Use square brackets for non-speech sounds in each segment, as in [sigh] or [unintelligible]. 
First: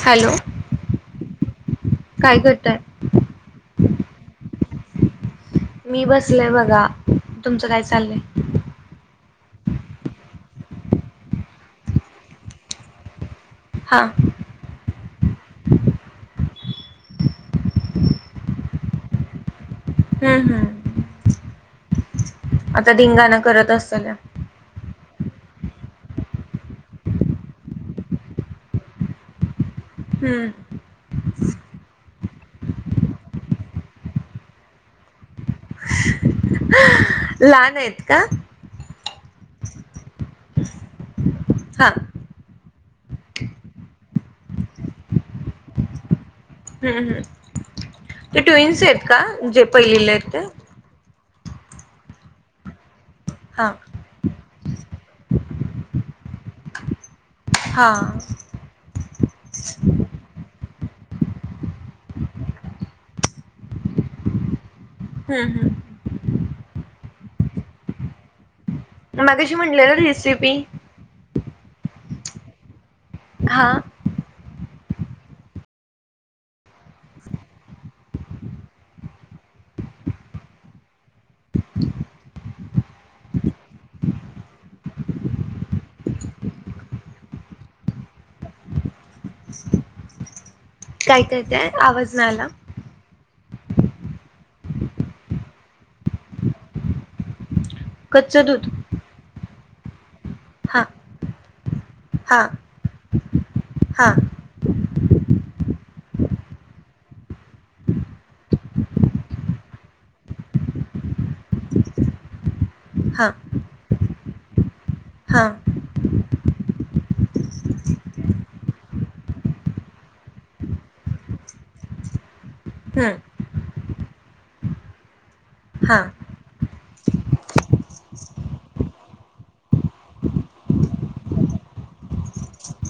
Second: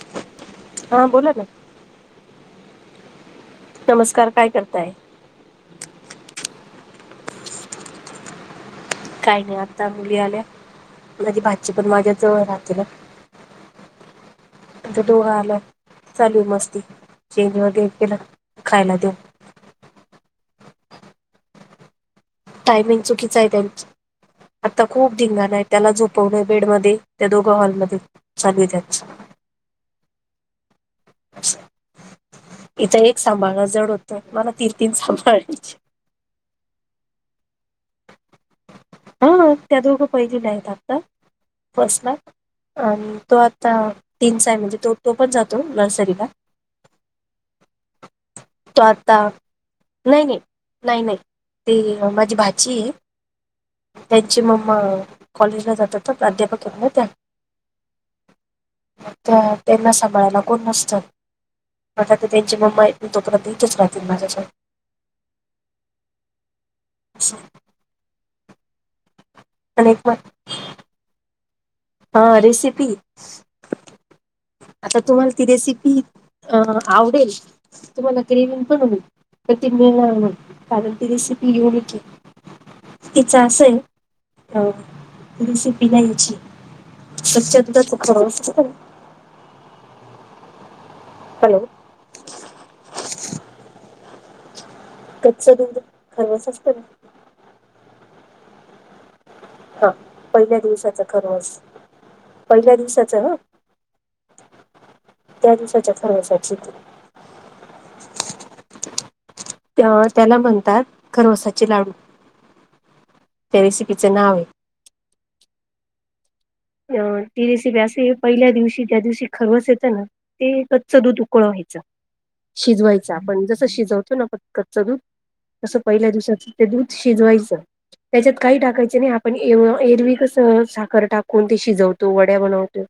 Hello हा बोला ना. काय करताय? नमस्कार काय करताय? मी बसलय बघा तुमचं काय चाललंय? काही नाही आता मुली आल्या माझी भाची पण माझ्या जवळ राहते ना. हां आ दोघं आला चालू मस्ती चेंज वगैे केला खायला देऊ. हम हम. आता टायमिंग धिंगाणा चुकीचं आहे करत त्यांच. असल आता खूप धिंगाण आहे त्याला झोपवण बेडमध्येध्ये त्या दोघं हॉलमध्ये चालू त्याच. हम्म. इथं एक सांभाळण जड होतं मला तीन तीन सांभाळायचे. लहान आहेत का? हा त्या दोघ पहिली नाही आता हा फर्स्ट ला. हम्म आणि तो आता तीनचा आहे म्हणजे तो तो पण जातो नर्सरीला. हम्म हम्, ते तो ट्विन्स आहेत का आता जे पहिलेले नाही आहेत नाही ते? नाही नाही ते माझी भाची आहे. हां. त्यांची मग कॉलेजला जात तर प्राध्यापक आहेत ना त्या. हां‌. त्यांना सांभाळायला कोण नसतं. आता ते त्यांची मम्मा इतली तो परंतुचच रात माझाचे [unintelligible] हम् हम्. [inaudible] मगशी म्हटले आणि ना एक मग रेसिपी हा रेसिपी. हा. आता तुम्हाला ती रेसिपी अ आवडेल. मलाकरी [unintelligible] विपण तमण तशी पि तिचा अस आहे अ रेसिपी नाही याची‌. कच्याधा [inaudible] काय काय हॅलो तेय आवाज नाही आला. कच्च दूध खरवच असत ना. कच्चं दूध. हा पहिल्या हा दिवसाचं खररोच हा पहिल्या दिवसाचं हा. हा त्या दिवसाच्या प्रवेशाची. तेव्हा त्याला म्हणतात खरवसाची लाडू. हां. त्या रेसिपीचं नाव आहे. हा. ती रसिपी असे पहिल्या दिवशी, त्या दिवशी खरवस येतं ना. ते, कच्च दूध उकळ व्हायचं. शिजवायच हम्म आपण जसं शिजवतो ना प कच्च दूध तस हा पहिल्या दिवसाच. ते दूध शिजवायचं, त्याच्यात काही टाकायच नाही. आपण ए एरविकच साखर टाक कोणते शिजवतो वड्या बनवतो.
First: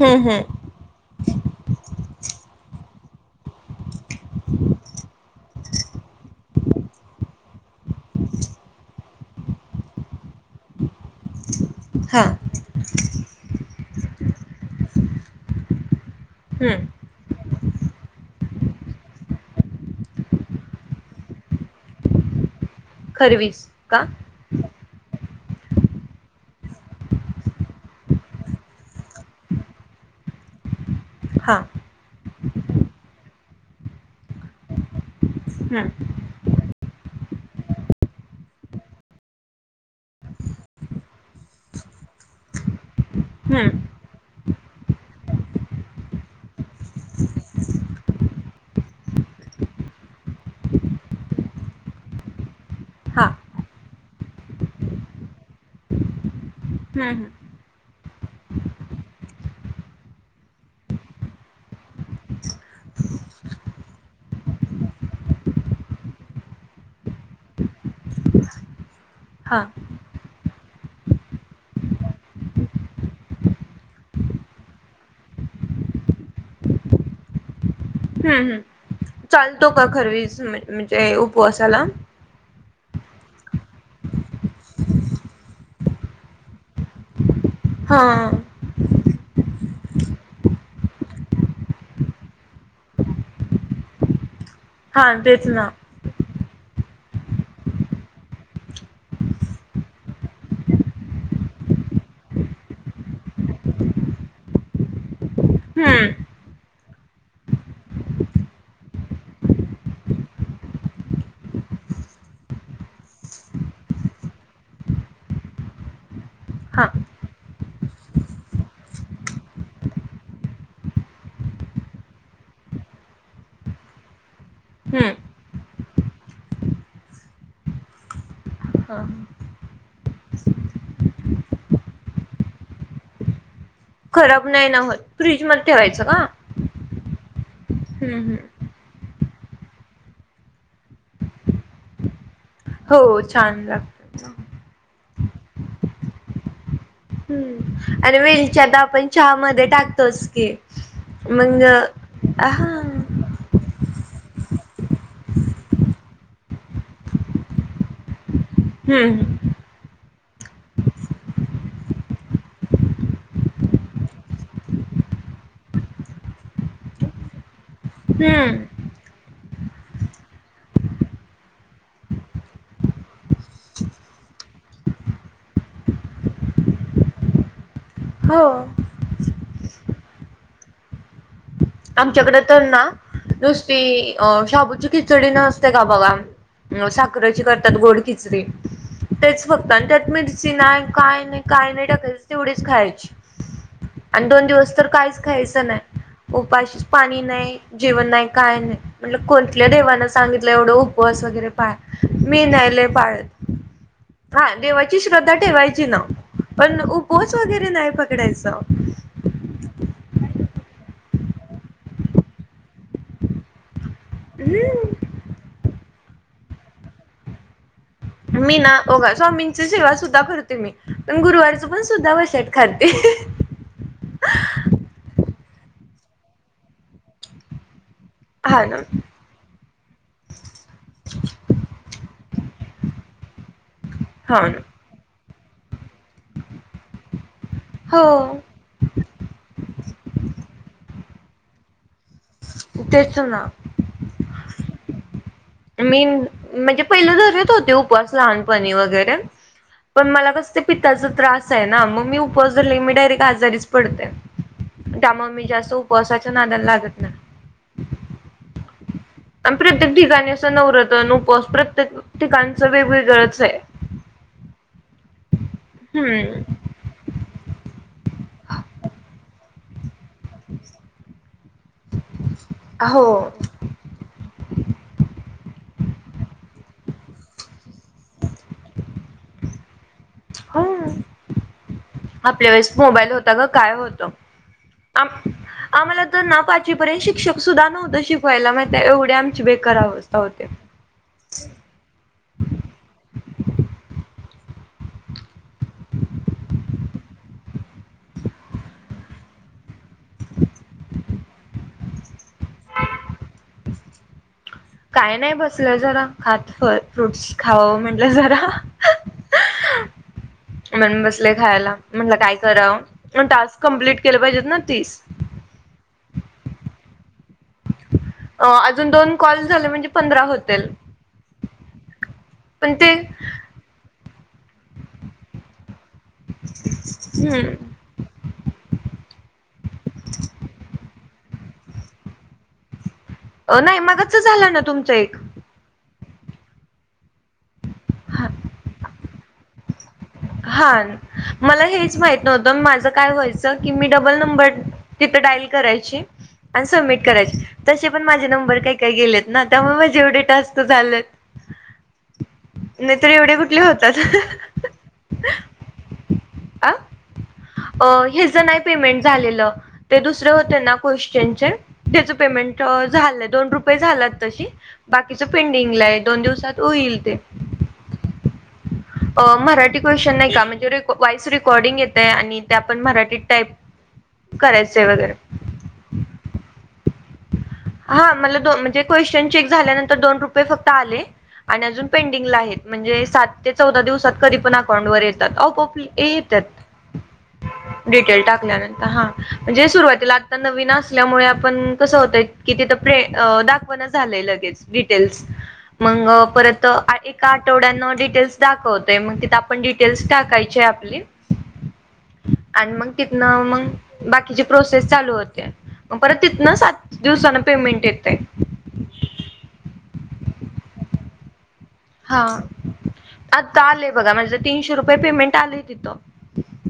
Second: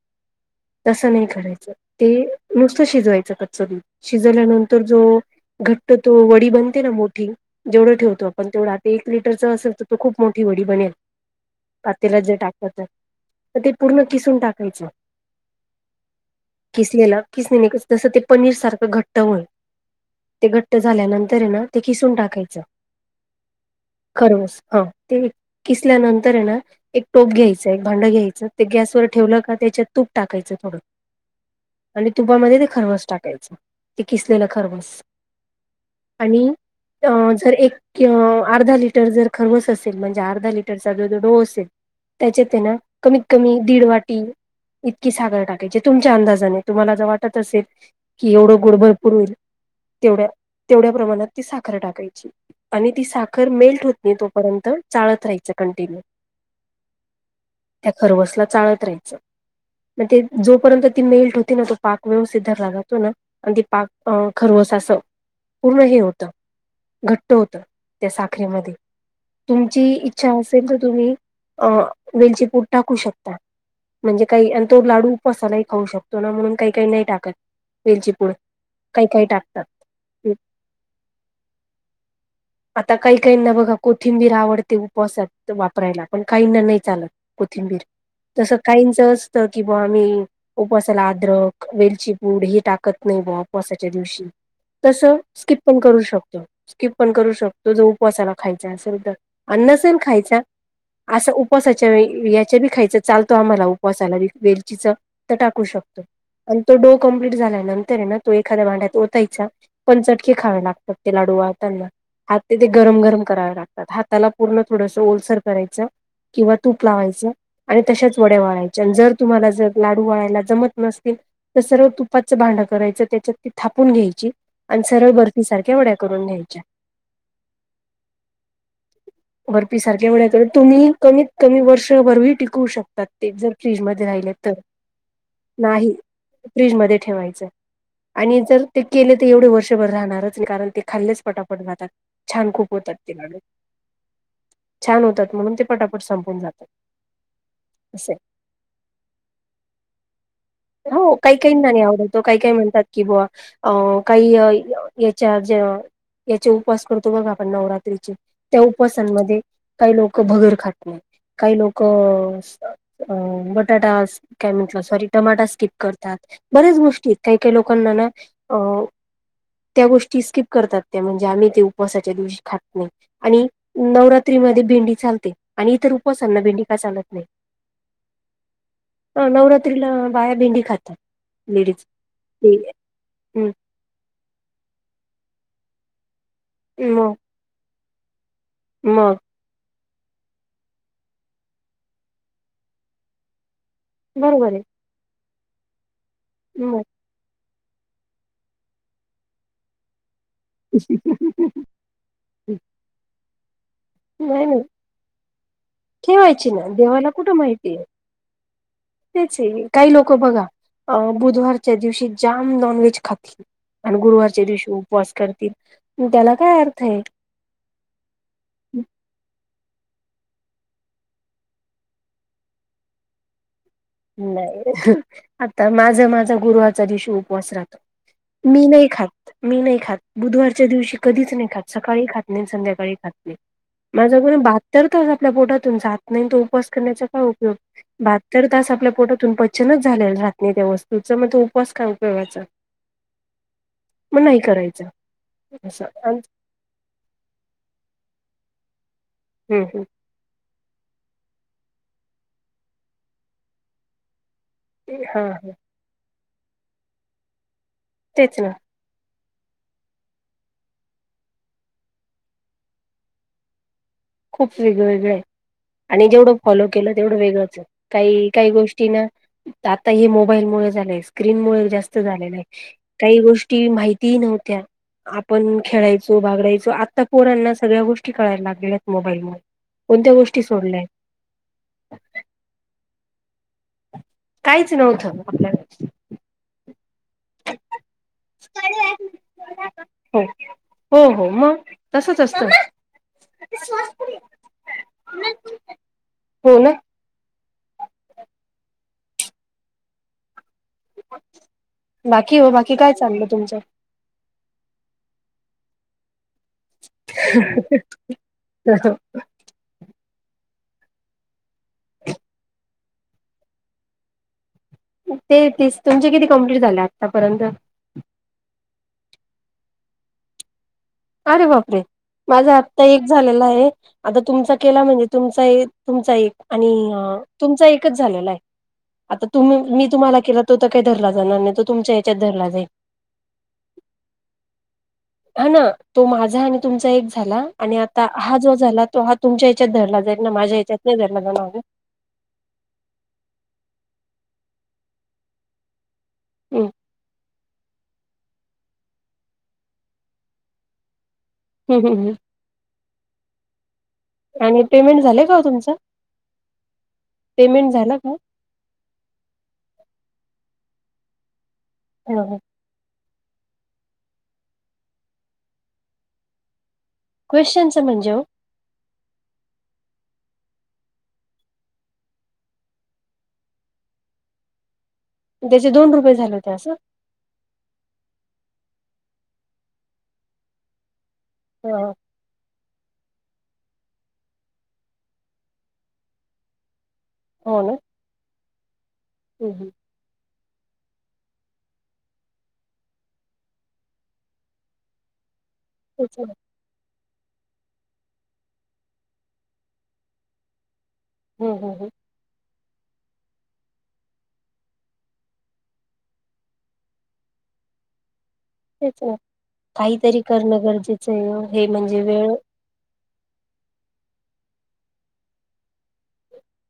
हम् हम. तसं नाही करायचं ते नुसतं शिजवायचं कच्च दूध, शिजवल्यानंतर जो घट्ट तो वडी बनते ना मोठी. जेवढं ठेवतो आपण तेवढं आ एक लिटरच असेल तर तो खूप मोठी वडी बनेल. [inaudible] पातेला जे टाकत, तर ते पूर्ण किसून टाकायचे. हम्म खिसलेलं किसणी नाही जसं ते पनीर सारखं घट्ट होय. ते घट्ट झाल्यानंतर ना, ते खिसून टाकायचं. खरवीस का? खरवस हा. किसल्यानंतर आहे ना. एक टोप घ्यायच एक भांडं घ्यायचं ते गॅसवर ठेवलं का त्याच्यात तूप टाकायचं थोडं. हा. आणि तुपामध्ये ते खरवस टाकायचं, ते किसलेलं खरवस. हम. आणि. अ जर एक अर्धा लिटर जर खरवस असेल म्हणजे अर्धा लिटरचा दुध डो असेल. त्याच्यात आहे ना, कमीत कमी हं, दीड वाटी. इतकी सागर टाकायची, तुमच्या अंदाजाने तुम्हाला जर वाटत असेल. कि एवढं गुड भरपूर होईल, तेवढ्या तेवढ्या प्रमाणात ती साखर टाकायची. आणि ती हा साखर मेल्ट होत नाही, तोपर्यंत चाळत राहायचं कंटिन्यू. हम्म. त्या खरवसला चाळत राहायचं. मण ते जोपर्यंत ती मेल्ट होती ना तो पाक व्यवस्थित धला जातो ना. आणि ते पाक अं खरवस असं, पूर्ण हे होतं. घट्ट होत, त्या साखरे मध्ये हा तुमची इच्छा असेल तर, ते तुम्ही अ वेलचे पूट टाकू शकता. म्हणजे काही आणि तो लाडू उपासालाही खाऊ शकतो ना, म्हणून काही काही नाही टाकत. वेलची पूड हम्म हम् काही काही टाकतात चालतो का खरवीज म्हणजे उपवासाला? आता काही काहीना बघा कोथिंबीर आवडते, उपसात वापरायला. पण काहींना नाही चालत, कोथिंबीर. हा. तस काहीच असतं की बा आम्ही. उपवासाला अद्रक, वेलचीपूड हे टाकत नाही बा उपवासाच्या दिवशी. तस हा तेच स्किप ना पण करू शकतो. स्कीप पण करू शकतो, जो उपवासाला खायचा असेल तर आणि नसेल खायचा. असं उपवासाच्या याच्या बी खायचं चालतो आम्हाला, उपवासालाी वेलचीच. तर टाकू शकतो हं. आणि तो डो कमप्लीट झाल्यानंतर ना, तो एखाद्या भांड्यात ओतायचा. पण चटकीे खावे लागतात ते लाडू वळताना त्यांना. [inaudible] ते ते गरम गरम करावे लागतात हाताला पूर्ण थोडस ओलसर करायचं किंवा हा तूप लावायचं आणि तशाच वडया वळायचे आणि जर तुम्हाला जर लाडू वळायला जमत नसतील तर सर्व तुपाचं भांडं करायचं त्याच्यात ती थापून घ्यायची आणि सरळ हं. बर्फी सारख्या वढ्या करून घ्यायच्या हा बर्फी सारख्या करून तर, तुम्ही कमीत कमी वर्षभर ही टिकवू शकतात. ते जर फ्रीजमध्ये राहिले खराब तर नाही ना होत. फ्रीजमध्ये नाही. ठेवायचं का? फ्रीजमध्ये ठेवायचं, हं, आणि हं. जर ते केले ते एवढे वर्षभर राहणारच नाही, कारण ते खाल्लेच पटापट जातात, छान खूप होतात ते हो लाडू, छान लागतं. छान होतात म्हणून ते पटापट संपून जातात हम्म, असे आणि वेलच्या तर आपण चहा मधे टाकतोच की हो, काही काही मग ना नाही आवडत, काही हा काही म्हणतात कि हं, बुआ, अ काही याच्यात जे याचे उपवास करतो बघा आपण नवरात्रीचे, त्या उपवासान हं. मध्ये काही लोकं भगर खात नाहीत काही लोकं अ बटाटाज्, काय म्हटला सॉरी टमाटा स्किप करतात, बऱ्याच गोष्टी आहेत, काही काही लोकांना ना, हं. अऽ त्या गोष्टी स्किप करतात, त्या म्हणजे आम्ही ते उपावासाच्या दिवशी खात नाही. आणि नवरात्री मध्ये भेंडी चालते, आणि इतर उपवासांना भेंडी का चालत नाही. हो अऽ नवरात्रीला बाया भेंडी खातात. लेडीज आमच्याकडे ते तर ना नुस ती शाबूची अ खिचडी नसते का बघा, मग साखरेची करतात गोड खिच चडीे मग तेच फक्त, आणि त्यात मिरची नाही, काय नाही काय नाही टाकायच, तेवढीच खायाची आणि दोन बरोबर आहे दिवस तर कायच खायचं नाही उपाशीच, मग. पाणी नाही, जेवण नाही काय नाही म्हटलं कोणत्या देवानं सां सांगितलंय एवढं उपवास वगैरे पाळा, मी नाही लय पाळत नाही हा नाही देवाची श्रद्धा ठेवायची ना, ठेवायची ना पण देवाला कुठं उपवास वगैरे माहितीय नाही पकडायच. तेच ये काही लोकं बघा, अ बुधवारच्या दिवशी जाम नॉनव्हेज खातील आणि गुरुवारच्या दिवशी हम्म उपवास करतील, त्याला काय अर्थ आहे. मी ना, अ बघा स्वामींची सेवा सुद्धा करते मी, पण गुरुवारचं पण सुद्धा वशाट खाते नाही, आता माझ माझा गुरुवारचा दिवशी उपवास राहतो. हा मी ना नाही खात. मी नाही खात, बुधवारच्या दिवशी कधीच नाही खात, सकाळी ही खात नाही आणि संध्याकाळी ही खात नाही. मासाहार हा ना बहात्तर तास आपल्या पोटातून जात नाही, तो उपवास करण्याचा काय उपयोग, बहात्तर हो तास आपल्या पोटातून पचनच झालेल राहात नाही त्या वस्तूच, मग तो उपवास काय ऊपयोगाचा तेच ना मग नाही करायचा. असं मी, म्हणजे पहिला धरत होते उपवास लहानपणी वगैरे हम् हम् पण मला कस ते पिताचा त्रास आहे ना, मग मी उपवास धरले की मी डायरेक्ट आजारीच पडते हा त्यामुळे मी हा जास्त उपवासाच्या नादाला लागत नाही तेच ना. आणी प्रत्येक ठिकाणी असं नवरात्र आणी उपवास, प्रत्येक ठिकाणचं वेगवेगळच आहे.. खूप वेगळेवेेगळे आय, आणि जेवढं हम्म फॉलो. केलं तेवढं वेगळंच आहे, काही काही गोष्टी ना. आता हे मोबाईल मुळ झालंय, स्क्रीन मुळे जास्त झालेलं आहे, हो काही गोष्टी माहिती. ती नव्हत्या, आपण खेळायचो, बागडायचो, आता पोरांना सगळ्या गोष्टी कळायला लागल्या. मोबाईल हो, आपल्या वेळेस मोबाईल होता ग काय होत. काहीच नव्हतं. आम्हाला तर ना पाचवीपर्यंत शिक्षक सुद्धा नव्हत, शिकवायला माहिती एवढे आमची बेकार अवस्था हो होते. हो हो मग तसच असतो. हो ना. बाकी हो बाकी काय चाललं तुमचं. काय नाही बसलोय जरा, खात फ्रूट्स, खावं म्हटलं जरा.. [unintelligible] म्हण बसलोय खायला, म्हटलं काय करावं, मग टास्क कंप्लीट केलं पाहिजेत ना तीस. ते तेच, तुमचे किती कंप्लीट झाले आत्तापर्यंत? अ अजून दोन कॉल झाले म्हणजे पंधरा होतील. अरे बापरे! माझा पण आत्ता ते एक झालेला आहे आता तुमचा केला म्हणजे तुमचा. तुमचा एक आणि तुमचा हम्म. एकच झालेला आहे. आता तुम्ही मी तुम्हाला केला तो तर काही धरला, जाणार नाही तो तुमच्या याच्यात धरला जाईल. नाही मगच झालं ना, तुमचं एक. हा ना तो माझा आणि तुमचा एक झाला, आणि आता हा जो झाला तो हा. तुमच्या हच्यात धरला जाईल ना हा माझ्याच्यात नाही धर जाणार. मला हेच माहित नव्हत माझं काय व्हायचं की मी डबल नंबर तिथं डाईल करायची. आणि हम्म सबमिट करायच. तसे पण माझे नंबर काही काही गेलेत ना त्यामुळे माझे एवढे टास्क झालेत. हम्म हम्म. नाहीतर एवढे कुठले होतात. आणि पेमेंट झाले का तुमचं? अ पेमेंट अ झालं का हेज नाही. पेमेंट झालेलं ते दुसरे होते ना क्वेश्चन चे. त्याच ह ह पेमेंट झालंय दोन रुपये झालात तशी, बाकीचं पेंडिंगला आहे दोन दिवसात होईल ते. क्वेशचनच म्हणजे ओ. मराठी क्वेश्चन नाही का म्हणजे, वॉइस रेकॉर्डिंग येत आहे आणि ते आपण मराठीत टाईप. करायचंय वगैरे. त्याचे दोन रुपये झाले होते असं. हा मला दो म्हणजे क्वेश्चन चेक झाल्यानंतर दोन रुपये फक्त आले आणि अजून. ह पेंडिंगला म्हणजे सात ते चौदा दिवसात कधी पण अकाउंट वर येतात आपोआप येतात. हो ना डिटेल टाकल्यानंतर, हा हं, म्हणजे हं. सुरवातीला. आता नवीन असल्यामुळे आपण कसं होतय. कि तिथं प्रे दाखवाण झालंय लगेच डिटेल्स मग तेच ना परत. तर एका आठवड्यानं डिटेल्स दाखवतोय मग तिथं आपण डिटेल्स टाकायचे आपली. हं हं हं. आणि मग तिथनं मग बाकीचे प्रोसेस चालू होते मग परत तिथन. सात दिवसान पेमेंट येते. तेच काहीतरी करणं गरजेचं आहे ओ. हे म्हणजे. हा वेळ आता आलंय बघा माझं तीनशे रुपये पेमेंट आलंय तिथं.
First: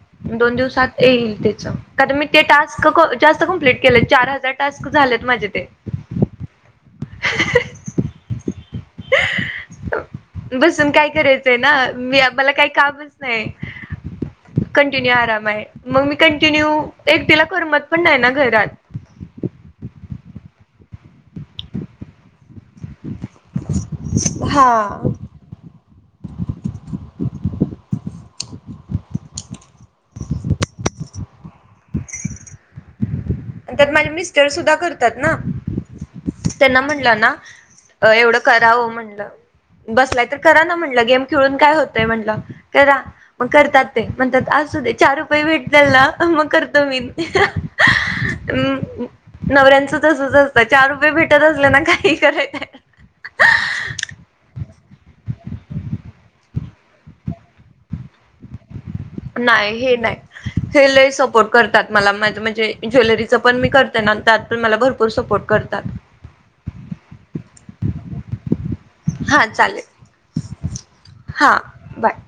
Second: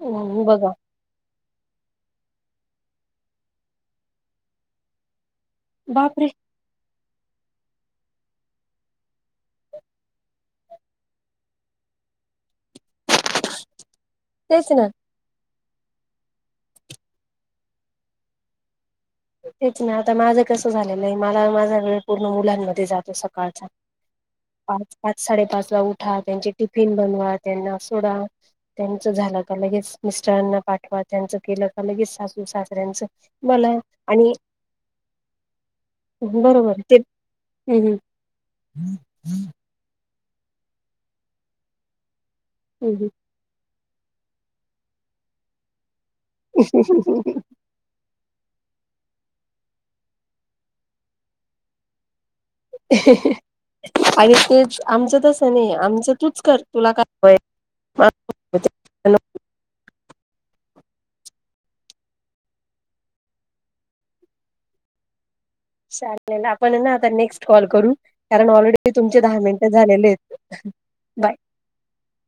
हं, दोन बघा दिवसात. येईल त्याच कारण मी ते टास्क जास्त कमप्लीट केले चार हजार टास्क झालेत माझे ते. बापरे. ह [inaudible] बसून काय करायचंय ना मी मला काही कामच नाही. तेच ना कंटिन्यू आराम आहे मग मी कंटिन्यू एकटीला करमत पण नाही ना घरात. तेच नाही आता माझं कसं झालेलं आहे मला माझा वेळ पूर्ण मुलांमध्ये. जातो सकाळचा पाच हा पात. साडेपाच ला उठा त्यांची टिफिन बनवा त्यांना सोडा त्यांच झालं का लगेच. मिस्टरांना पाठवा त्यांचं केलं का लगेच सासू सासऱ्यांचं मला. त्यात माझे आणि मिस्टर सुद्धा करतात ना. त्यांना बरोबर ते म्हणलं ना हम्म एवढं करावं म्हणलं. बसलाय तर करा ना म्हटलं गेम खेळून काय होतय म्हटलं करा. हम्म मग करतात ते म्हणतात आजू दे चार रुपये भेटले ना मग करतो मी. हम्म. म् नवऱ्यांचंच तसच असत चार रुपये भेटत असल्या ना काही करायच. ह [inaudible] आणि ते आमचं तसं नाही आमचं तूच कर तुला काय बाई. नाही हे नाही. हे लले सपोर्ट करतात मला मा म्हणजे ज्वेलरीच पण मी करते ना त्या. पण मला भरपूर सपोर्ट करतात. चालेल आपण ना आता नेक्स्ट कॉल करू कारण ऑलरेडी तुमचे दहा हा मिनट चालेल झालेले आहेत. बाय हा, बाय